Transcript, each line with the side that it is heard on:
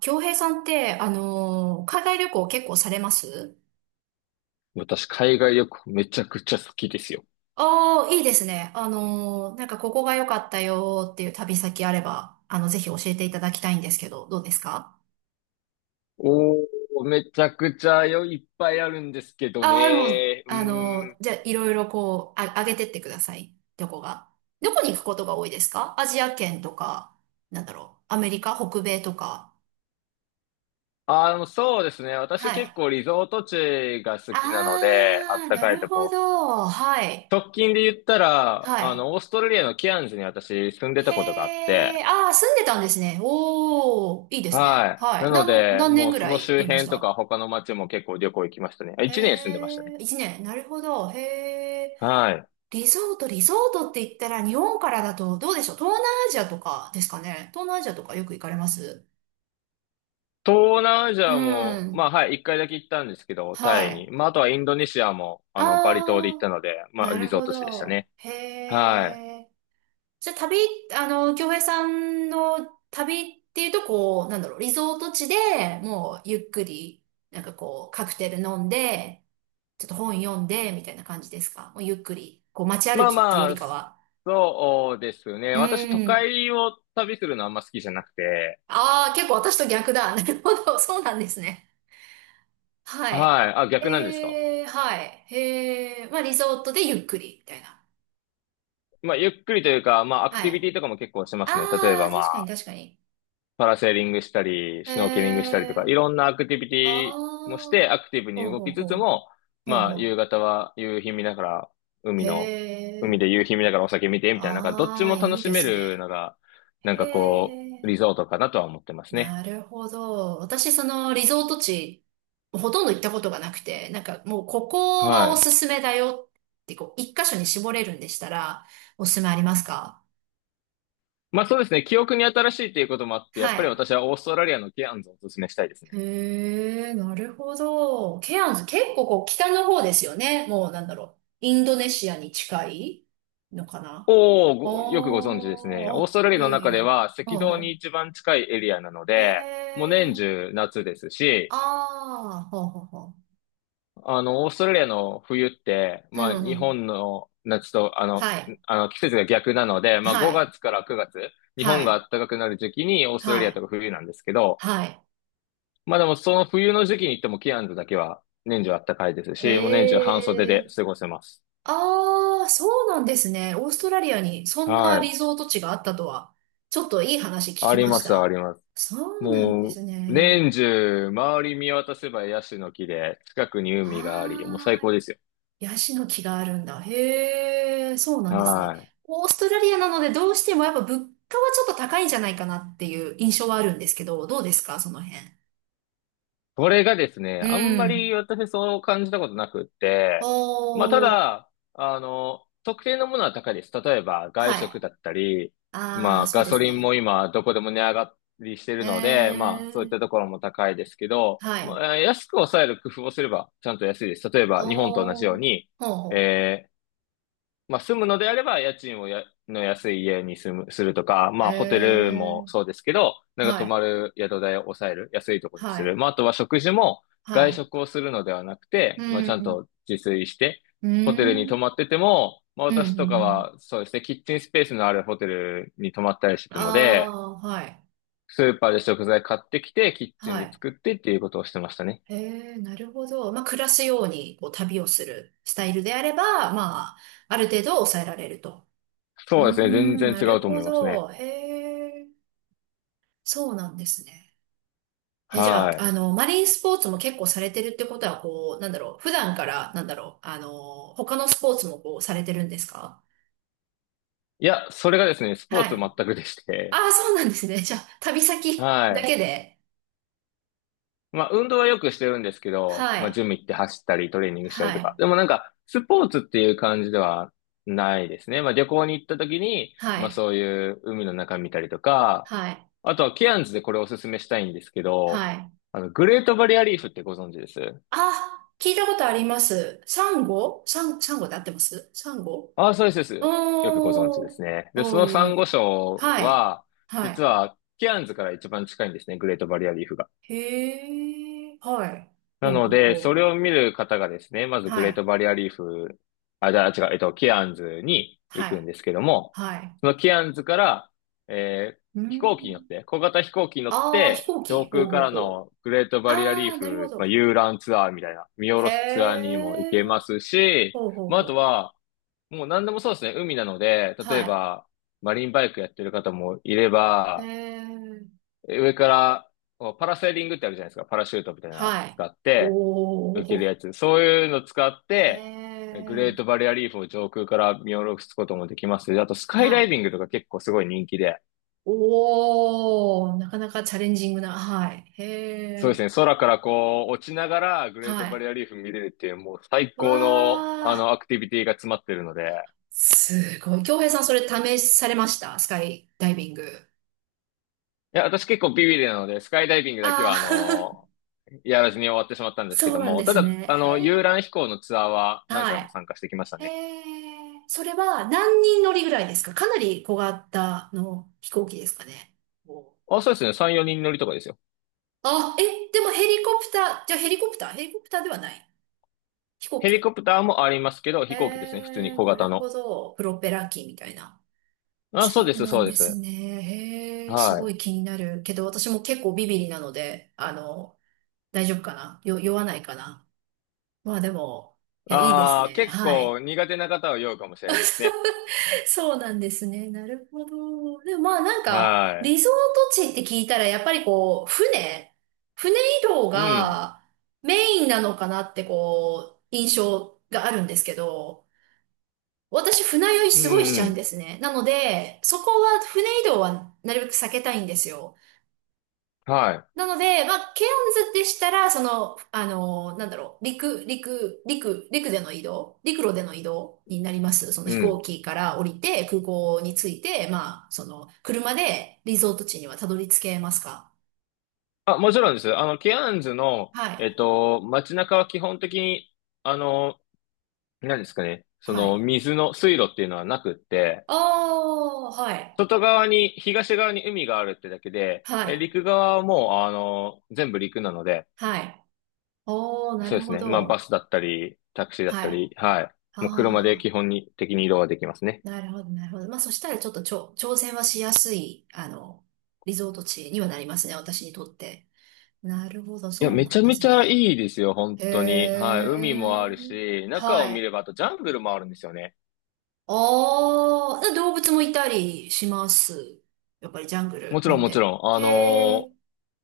right: 京平さんって、海外旅行結構されます？
left: 私、海外旅行めちゃくちゃ好きですよ。
right: ああー、いいですね。なんかここが良かったよーっていう旅先あれば、あの、ぜひ教えていただきたいんですけど、どうですか？
left: おー、めちゃくちゃよ、いっぱいあるんですけど
right: ああー、でも、
left: ね。
right: じゃあ、いろいろこう、あ、上げてってください。どこが。どこに行くことが多いですか？アジア圏とか、なんだろう、アメリカ、北米とか。
left: そうですね。
right: は
left: 私結
right: い。
left: 構リゾート地が好きなので、あ
right: あ
left: っ
right: あ、
left: た
right: な
left: かい
right: る
left: と
right: ほ
left: こ。
right: ど。はい。
left: 直近で言ったら、
right: はい。
left: オーストラリアのケアンズに私住んでたことがあっ
right: へ
left: て、
right: え、ああ、住んでたんですね。おー、いいですね。
left: はい。
right: は
left: な
right: い。
left: ので、
right: 何年
left: もう
right: ぐ
left: そ
right: ら
left: の
right: い
left: 周
right: いまし
left: 辺と
right: た？
left: か他の街も結構旅行行きましたね。あ、一年住んでましたね。
right: へえ、一年。なるほど。へえ。
left: はい。
right: リゾートって言ったら日本からだとどうでしょう？東南アジアとかですかね。東南アジアとかよく行かれます？
left: 東南アジ
right: う
left: アも、ま
right: ん。
left: あ、はい、一回だけ行ったんですけど、
right: は
left: タイ
right: い。
left: に。まあ、あとはインドネシアも、バリ島で行っ
right: あ
left: た
right: あ、
left: ので、まあ、
right: な
left: リ
right: る
left: ゾー
right: ほ
left: ト地でした
right: ど。
left: ね。
right: へ
left: はい。
right: え。じゃあ旅、あの、京平さんの旅っていうと、こう、なんだろう、リゾート地でもうゆっくり、なんかこう、カクテル飲んで、ちょっと本読んで、みたいな感じですか？もうゆっくり、こう街歩
left: まあ
right: きっていうよ
left: ま
right: り
left: あ、
right: かは。
left: そうですね。
right: う
left: 私都
right: ーん。
left: 会を旅するのあんま好きじゃなくて、
right: ああ、結構私と逆だ。なるほど。そうなんですね。はい。
left: はい。あ、逆なんですか？
right: えーはい。えーまあリゾートでゆっくり、みたいな。
left: まあ、ゆっくりというか、まあ、アク
right: は
left: テ
right: い。
left: ィビティとかも結構しますね。例え
right: あ
left: ば
right: あ、
left: ま
right: 確かに
left: あ、
right: 確かに。
left: パラセーリングしたり、
right: え
left: シュノーケリングしたりとか、い
right: ー
left: ろんなアクティビテ
right: あ
left: ィもして、
right: あ。
left: アクティブに
right: ほう
left: 動
right: ほう
left: きつつ
right: ほう。
left: も、
right: ほう
left: まあ、
right: ほ
left: 夕
right: う
left: 方は夕日見ながら、海
right: へ
left: の、海で
right: え。
left: 夕日見ながらお酒見て、みたいな、なんかどっち
right: あ
left: も
right: あ、
left: 楽
right: いい
left: し
right: で
left: め
right: す
left: る
right: ね。
left: のが、
right: へ
left: なんかこう、リ
right: え。
left: ゾートかなとは思ってますね。
right: なるほど。私、そのリゾート地、ほとんど行ったことがなくて、なんかもうここは
left: は
right: お
left: い。
right: すすめだよって、こう、一箇所に絞れるんでしたら、おすすめありますか？
left: まあ、そうですね、記憶に新しいということもあって、や
right: は
left: っぱり
right: い。
left: 私はオーストラリアのケアンズをお勧めしたいですね。
right: へえ、なるほど。ケアンズ、結構こう、北の方ですよね。もうなんだろう。インドネシアに近いのかな？
left: おー、ごよくご存知ですね。
right: お
left: オー
right: ー
left: スト
right: あ、
left: ラリア
right: いや
left: の
right: いやい
left: 中
right: や。
left: では赤
right: う
left: 道
right: んう
left: に
right: ん。
left: 一番近いエリアなの
right: へ
left: で、もう年
right: え。
left: 中夏ですし、
right: ああ、ほうほうほ
left: オーストラリアの冬って、
right: う。う
left: まあ、
right: んう
left: 日
right: ん。
left: 本の夏と、
right: はい。
left: 季節が逆なので、まあ、
right: はい。
left: 5月から9月、日
right: は
left: 本が
right: い。
left: 暖かくなる時期にオーストラリ
right: は
left: アと
right: い。
left: か冬なんですけど、
right: はい。
left: まあ、でもその冬の時期に行ってもキアンズだけは年中暖かいですし、もう年中半袖
right: へ
left: で
right: え。
left: 過ごせます。
right: ああ、そうなんですね。オーストラリアにそん
left: は
right: なリ
left: い。
right: ゾート地があったとは、ちょっといい話聞
left: あ
right: き
left: り
right: ま
left: ま
right: し
left: す、あ
right: た。
left: ります。
right: そうなんで
left: もう、
right: すね。
left: 年中、周り見渡せばヤシの木で、近くに海があり、もう
right: あ
left: 最
right: あ、
left: 高ですよ。
right: ヤシの木があるんだ。へえ、そうなんですね。
left: はい。
right: オーストラリアなのでどうしてもやっぱ物価はちょっと高いんじゃないかなっていう印象はあるんですけど、どうですか、その辺。
left: これがですね、
right: う
left: あんま
right: ん。
left: り私そう感じたことなくっ
right: お
left: て、まあ、た
right: ー
left: だ、特定のものは高いです。例えば、外
right: はい。
left: 食だったり、
right: あ
left: ま
right: あ、
left: あ、
right: そう
left: ガ
right: で
left: ソ
right: す
left: リン
right: ね。
left: も今、どこでも値上がりしてる
right: へ
left: ので、まあ、そういったと
right: え、
left: ころも高いですけど、
right: は
left: ま
right: い。
left: あ、安く抑える工夫をすれば、ちゃんと安いです。例えば、日本と同じよう
right: おー、
left: に、
right: ほうほ
left: えーまあ、住むのであれば、家賃の安い家に住む、するとか、
right: う。
left: ま
right: へ
left: あ、ホテルも
right: え、
left: そうですけど、なんか
right: は
left: 泊ま
right: い、
left: る宿代を抑える、安いとこに
right: は
left: する。
right: い、
left: まあ、あとは食事も
right: は
left: 外
right: い。
left: 食をするのではなく
right: う
left: て、まあ、ちゃん
right: ん、
left: と自炊して、
right: う
left: ホテルに泊
right: ん、
left: まってても、まあ、
right: うん、う
left: 私とか
right: ん。
left: は、そうですね、キッチンスペースのあるホテルに泊まったりしてた
right: あ
left: ので、
right: あ、はい、
left: スーパーで食材買ってきて、キッチン
right: は
left: で
right: い。
left: 作ってっていうことをしてましたね。
right: へえ、なるほど。まあ、暮らすように、こう、旅をするスタイルであれば、まあ、ある程度抑えられると。うー
left: そうですね、全
right: ん、な
left: 然違う
right: る
left: と思
right: ほ
left: いますね。
right: ど。へえ、そうなんですね。え、じゃ
left: は
right: あ、
left: い。
right: あの、マリンスポーツも結構されてるってことは、こう、なんだろう、普段から、なんだろう、あの、他のスポーツもこう、されてるんですか？
left: いや、それがですね、スポ
right: は
left: ーツ全
right: い。
left: くでし
right: あ
left: て、
right: あ、そうなんですね。じゃあ、旅先
left: は
right: だ
left: い。
right: けで。
left: まあ、運動はよくしてるんですけど、
right: は
left: まあ、ジ
right: い。
left: ム行って走ったり、トレーニングした
right: は
left: りとか。
right: い。
left: でもなんか、スポーツっていう感じではないですね。まあ、旅行に行った時に、
right: は
left: まあ、
right: い。
left: そういう海の中見たりとか、
right: はい。
left: あとはケアンズでこれおすすめしたいんですけど、
right: はい。
left: グレートバリアリーフってご存知です？
right: あ、聞いたことあります。サンゴで合ってます？サンゴ。
left: ああ、そうです、そうです。よくご存知で
right: おー。
left: すね。で、そ
right: おー、
left: の
right: い
left: サ
right: え
left: ン
right: い
left: ゴ
right: え。
left: 礁
right: はい。
left: は、実
right: は
left: は、ケアンズから一番近いんですね、グレートバリアリーフが。
right: い。へえ。はい。
left: な
right: ほう
left: の
right: ほう
left: で、そ
right: ほ
left: れを見る方がですね、ま
right: う。
left: ずグ
right: は
left: レー
right: い。
left: トバリアリーフ、あ、じゃあ違う、えっと、ケアンズに行
right: は
left: くん
right: い。
left: ですけども、
right: はい。
left: そのケアンズから、
right: う
left: 飛行機に乗っ
right: ん。
left: て、小型飛行機に乗っ
right: ああ、飛
left: て、
right: 行
left: 上
right: 機。ほう
left: 空か
right: ほう
left: ら
right: ほう。
left: のグレートバリアリ
right: あ
left: ー
right: あ、なるほ
left: フ、まあ、
right: ど。
left: 遊覧ツアーみたいな、見下
right: へ
left: ろすツアーにも行
right: え。
left: けますし、
right: ほうほう
left: まあ、あ
right: ほ
left: と
right: う。
left: は、もう何でもそうですね、海なので、
right: は
left: 例え
right: い。
left: ば、マリンバイクやってる方もいれ
right: え
left: ば、
right: え。
left: 上から、パラセーリングってあるじゃないですか。パラシュートみたいなの
right: はい。
left: 使って、
right: お
left: 受ける
right: お。
left: やつ。そういうの使っ
right: え
left: て、グレート
right: え。
left: バリアリーフを上空から見下ろすこともできますし、あとスカ
right: は
left: イダイ
right: い。
left: ビングとか結構すごい人気で、
right: おお。なかなかチャレンジングな。はい。へ
left: そうで
right: え。
left: すね、空からこう落ちながらグレー
right: は
left: トバ
right: い。
left: リアリーフ見れるっていう、もう最
right: わ
left: 高のあの
right: あ。
left: アクティビティが詰まってるので、
right: すごい。京平さん、それ試されました？スカイダイビング。
left: いや、私結構ビビリなので、スカイダイビングだけ
right: あ
left: は
right: あー、
left: やらずに終わってしまった んですけ
right: そ
left: ど
right: うなん
left: も、
right: で
left: た
right: す
left: だ、
right: ね。へ
left: 遊
right: え。
left: 覧飛行のツアーは何回
right: は
left: も参加してきました
right: い。
left: ね。
right: それは何人乗りぐらいですか？かなり小型の飛行機ですかね。お
left: あ、そうですね。3、4人乗りとかですよ。
right: あ、え、でもヘリコプター、じゃあヘリコプター、ヘリコプターではない。飛行
left: ヘリ
right: 機。
left: コプターもありますけど、
right: え
left: 飛行機ですね。普通に
right: ー、
left: 小
right: な
left: 型
right: るほ
left: の。
right: ど。プロペラ機みたいな。
left: あ、そう
right: そ
left: で
right: う
left: す、
right: な
left: そ
right: ん
left: うで
right: です
left: す。
right: ね。へえ、す
left: は
right: ご
left: い。
right: い気になる。けど私も結構ビビリなので、あの、大丈夫かなよ、酔わないかな？まあでも、いや、いいです
left: ああ、
right: ね。
left: 結
right: は
left: 構
right: い。
left: 苦手な方は酔うかもしれないですね。
right: そうなんですね。なるほど。でもまあなんか、
left: は
right: リゾート地って聞いたら、やっぱりこう、船移動
left: い。うん。
right: がメインなのかなってこう、印象があるんですけど、私船酔い
left: う
right: すごいし
left: ん、
right: ち
left: う
right: ゃうん
left: ん。
right: ですね。なので、そこは船移動はなるべく避けたいんですよ。
left: は
right: なので、まあ、ケオンズでしたら、その、あの、なんだろう、陸での移動、陸路での移動になります。その
left: い。う
right: 飛行
left: ん。
right: 機から降りて、空港に着いて、まあ、その、車でリゾート地にはたどり着けますか？
left: あ、もちろんです。ケアンズの、
right: は
left: えっ
right: い。
left: と、街中は基本的に、あの、何ですかね。そ
right: は
left: の、
right: い。
left: 水の水路っていうのはなくって、
right: あー、はい。
left: 外側に、東側に海があるってだけで、
right: は
left: え、
right: い。
left: 陸側はもう、全部陸なので、
right: はい。おー、な
left: そう
right: る
left: です
right: ほ
left: ね。まあ、バ
right: ど。
left: スだったり、タクシーだった
right: はい。
left: り、はい。もう車で
right: あ
left: 基本に的に移動はできますね。
right: ー、なるほど、なるほど。まあ、そしたらちょっとちょ、挑戦はしやすい、あの、リゾート地にはなりますね、私にとって。なるほど、
left: いや、
right: そう
left: め
right: な
left: ち
right: ん
left: ゃ
right: で
left: めち
right: す
left: ゃ
right: ね。
left: いいですよ、本
right: へ
left: 当に。はい。海もある
right: え。
left: し、中を
right: は
left: 見れ
right: い。
left: ば、あとジャングルもあるんですよね。
right: ああ、で動物もいたりします？やっぱりジャング
left: も
right: ル
left: ち
right: な
left: ろん、
right: ん
left: もち
right: で。
left: ろん。
right: へえ。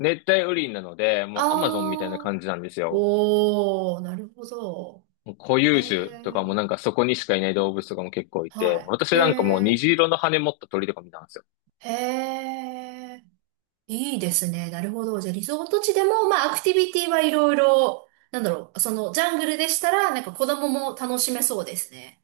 left: 熱帯雨林なので、
right: あ
left: もうアマゾンみたいな
right: あ。
left: 感じなんですよ。
right: おー、なるほど。
left: もう固
right: へ
left: 有種とかも
right: え。
left: なんかそこにしかいない動物とかも結構い
right: は
left: て、
right: い。
left: 私なんかもう
right: へえ。
left: 虹色の羽持った鳥とか見たんですよ。
right: へえ。いいですね。なるほど。じゃあ、リゾート地でも、まあ、アクティビティはいろいろ、なんだろう、その、ジャングルでしたら、なんか子供も楽しめそうですね。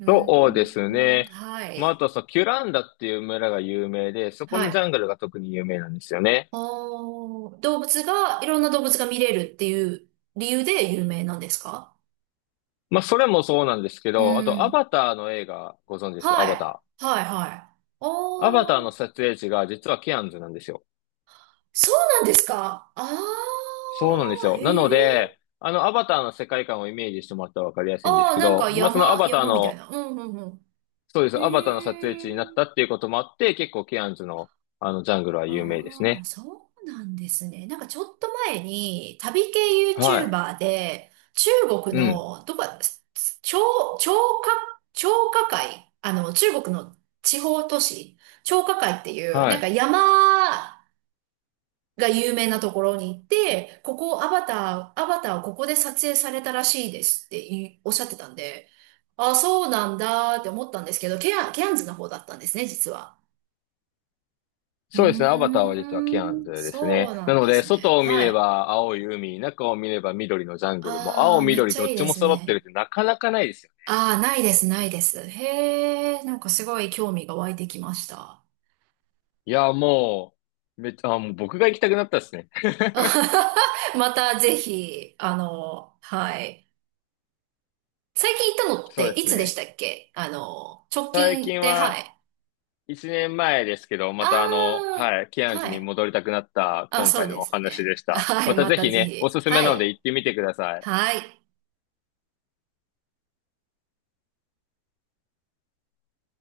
right: うん、
left: そうです
right: うん
left: ね。
right: は
left: まあ、あ
right: い。
left: とそう、キュランダっていう村が有名で、そこ
right: は
left: のジ
right: い。
left: ャングルが特に有名なんですよね。
right: おー、動物が、いろんな動物が見れるっていう理由で有名なんですか？
left: まあ、それもそうなんですけ
right: う
left: ど、あと、ア
right: ん。
left: バターの映画、ご存知です、
right: は
left: アバタ
right: い。
left: ー。
right: はい、はい。
left: アバター
right: お
left: の
right: ー、
left: 撮影地が実はケアンズなんですよ。
right: そうなんですか？あ
left: そうなんです
right: ー、
left: よ。
right: へ
left: な
right: ー。
left: ので、アバターの世界観をイメージしてもらったらわかりやすいんです
right: あー、
left: け
right: なんか
left: ど、まあ、そのアバター
right: 山みたい
left: の、
right: な。うん、うん、うん。
left: そうです、アバターの
right: へ
left: 撮影地になった
right: ー。
left: っていうこともあって、結構ケアンズの、ジャングルは有名です
right: ああ、
left: ね。
right: そうなんですね。なんかちょっと前に旅系
left: は
right: YouTuber で中国
left: い。うん。
right: のどこ、張、張家、張家界、あの中国の地方都市、張家界っていう
left: は
right: なんか
left: い。
right: 山が有名なところに行って、ここアバターをここで撮影されたらしいですっていおっしゃってたんで、ああ、そうなんだって思ったんですけど、ケアンズの方だったんですね、実は。う
left: そうですね。アバター
right: ー
left: は実はキアンズ
right: ん、
left: です
right: そう
left: ね。
right: な
left: な
right: ん
left: の
right: で
left: で、
right: すね。
left: 外を見
right: は
left: れ
right: い。
left: ば青い海、中を見れば緑のジャングル、もう青
right: ああ、めっ
left: 緑
right: ちゃ
left: どっ
right: いい
left: ち
right: で
left: も
right: す
left: 揃ってる
right: ね。
left: ってなかなかないですよね。
right: ああ、ないです、ないです。へえ、なんかすごい興味が湧いてきました。
left: いや、もう、めっちゃ、あ、もう僕が行きたくなったですね。
right: またぜひ、あの、はい。最近行ったのっ
left: そう
right: て
left: で
right: い
left: す
right: つでし
left: ね。
right: たっけ？あの、直
left: 最
right: 近
left: 近
right: で、は
left: は
right: い。
left: 1年前ですけど、
right: あ
left: またあの、
right: あ、
left: はい、キアンズ
right: は
left: に
right: い。
left: 戻りたくなった
right: あ、
left: 今
right: そう
left: 回
right: で
left: のお
right: す
left: 話
right: ね。
left: でし た。
right: は
left: ま
right: い、
left: た
right: ま
left: ぜ
right: た
left: ひ
right: ぜ
left: ね、お
right: ひ。
left: すすめ
right: は
left: なので
right: い。
left: 行ってみてください。
right: はい。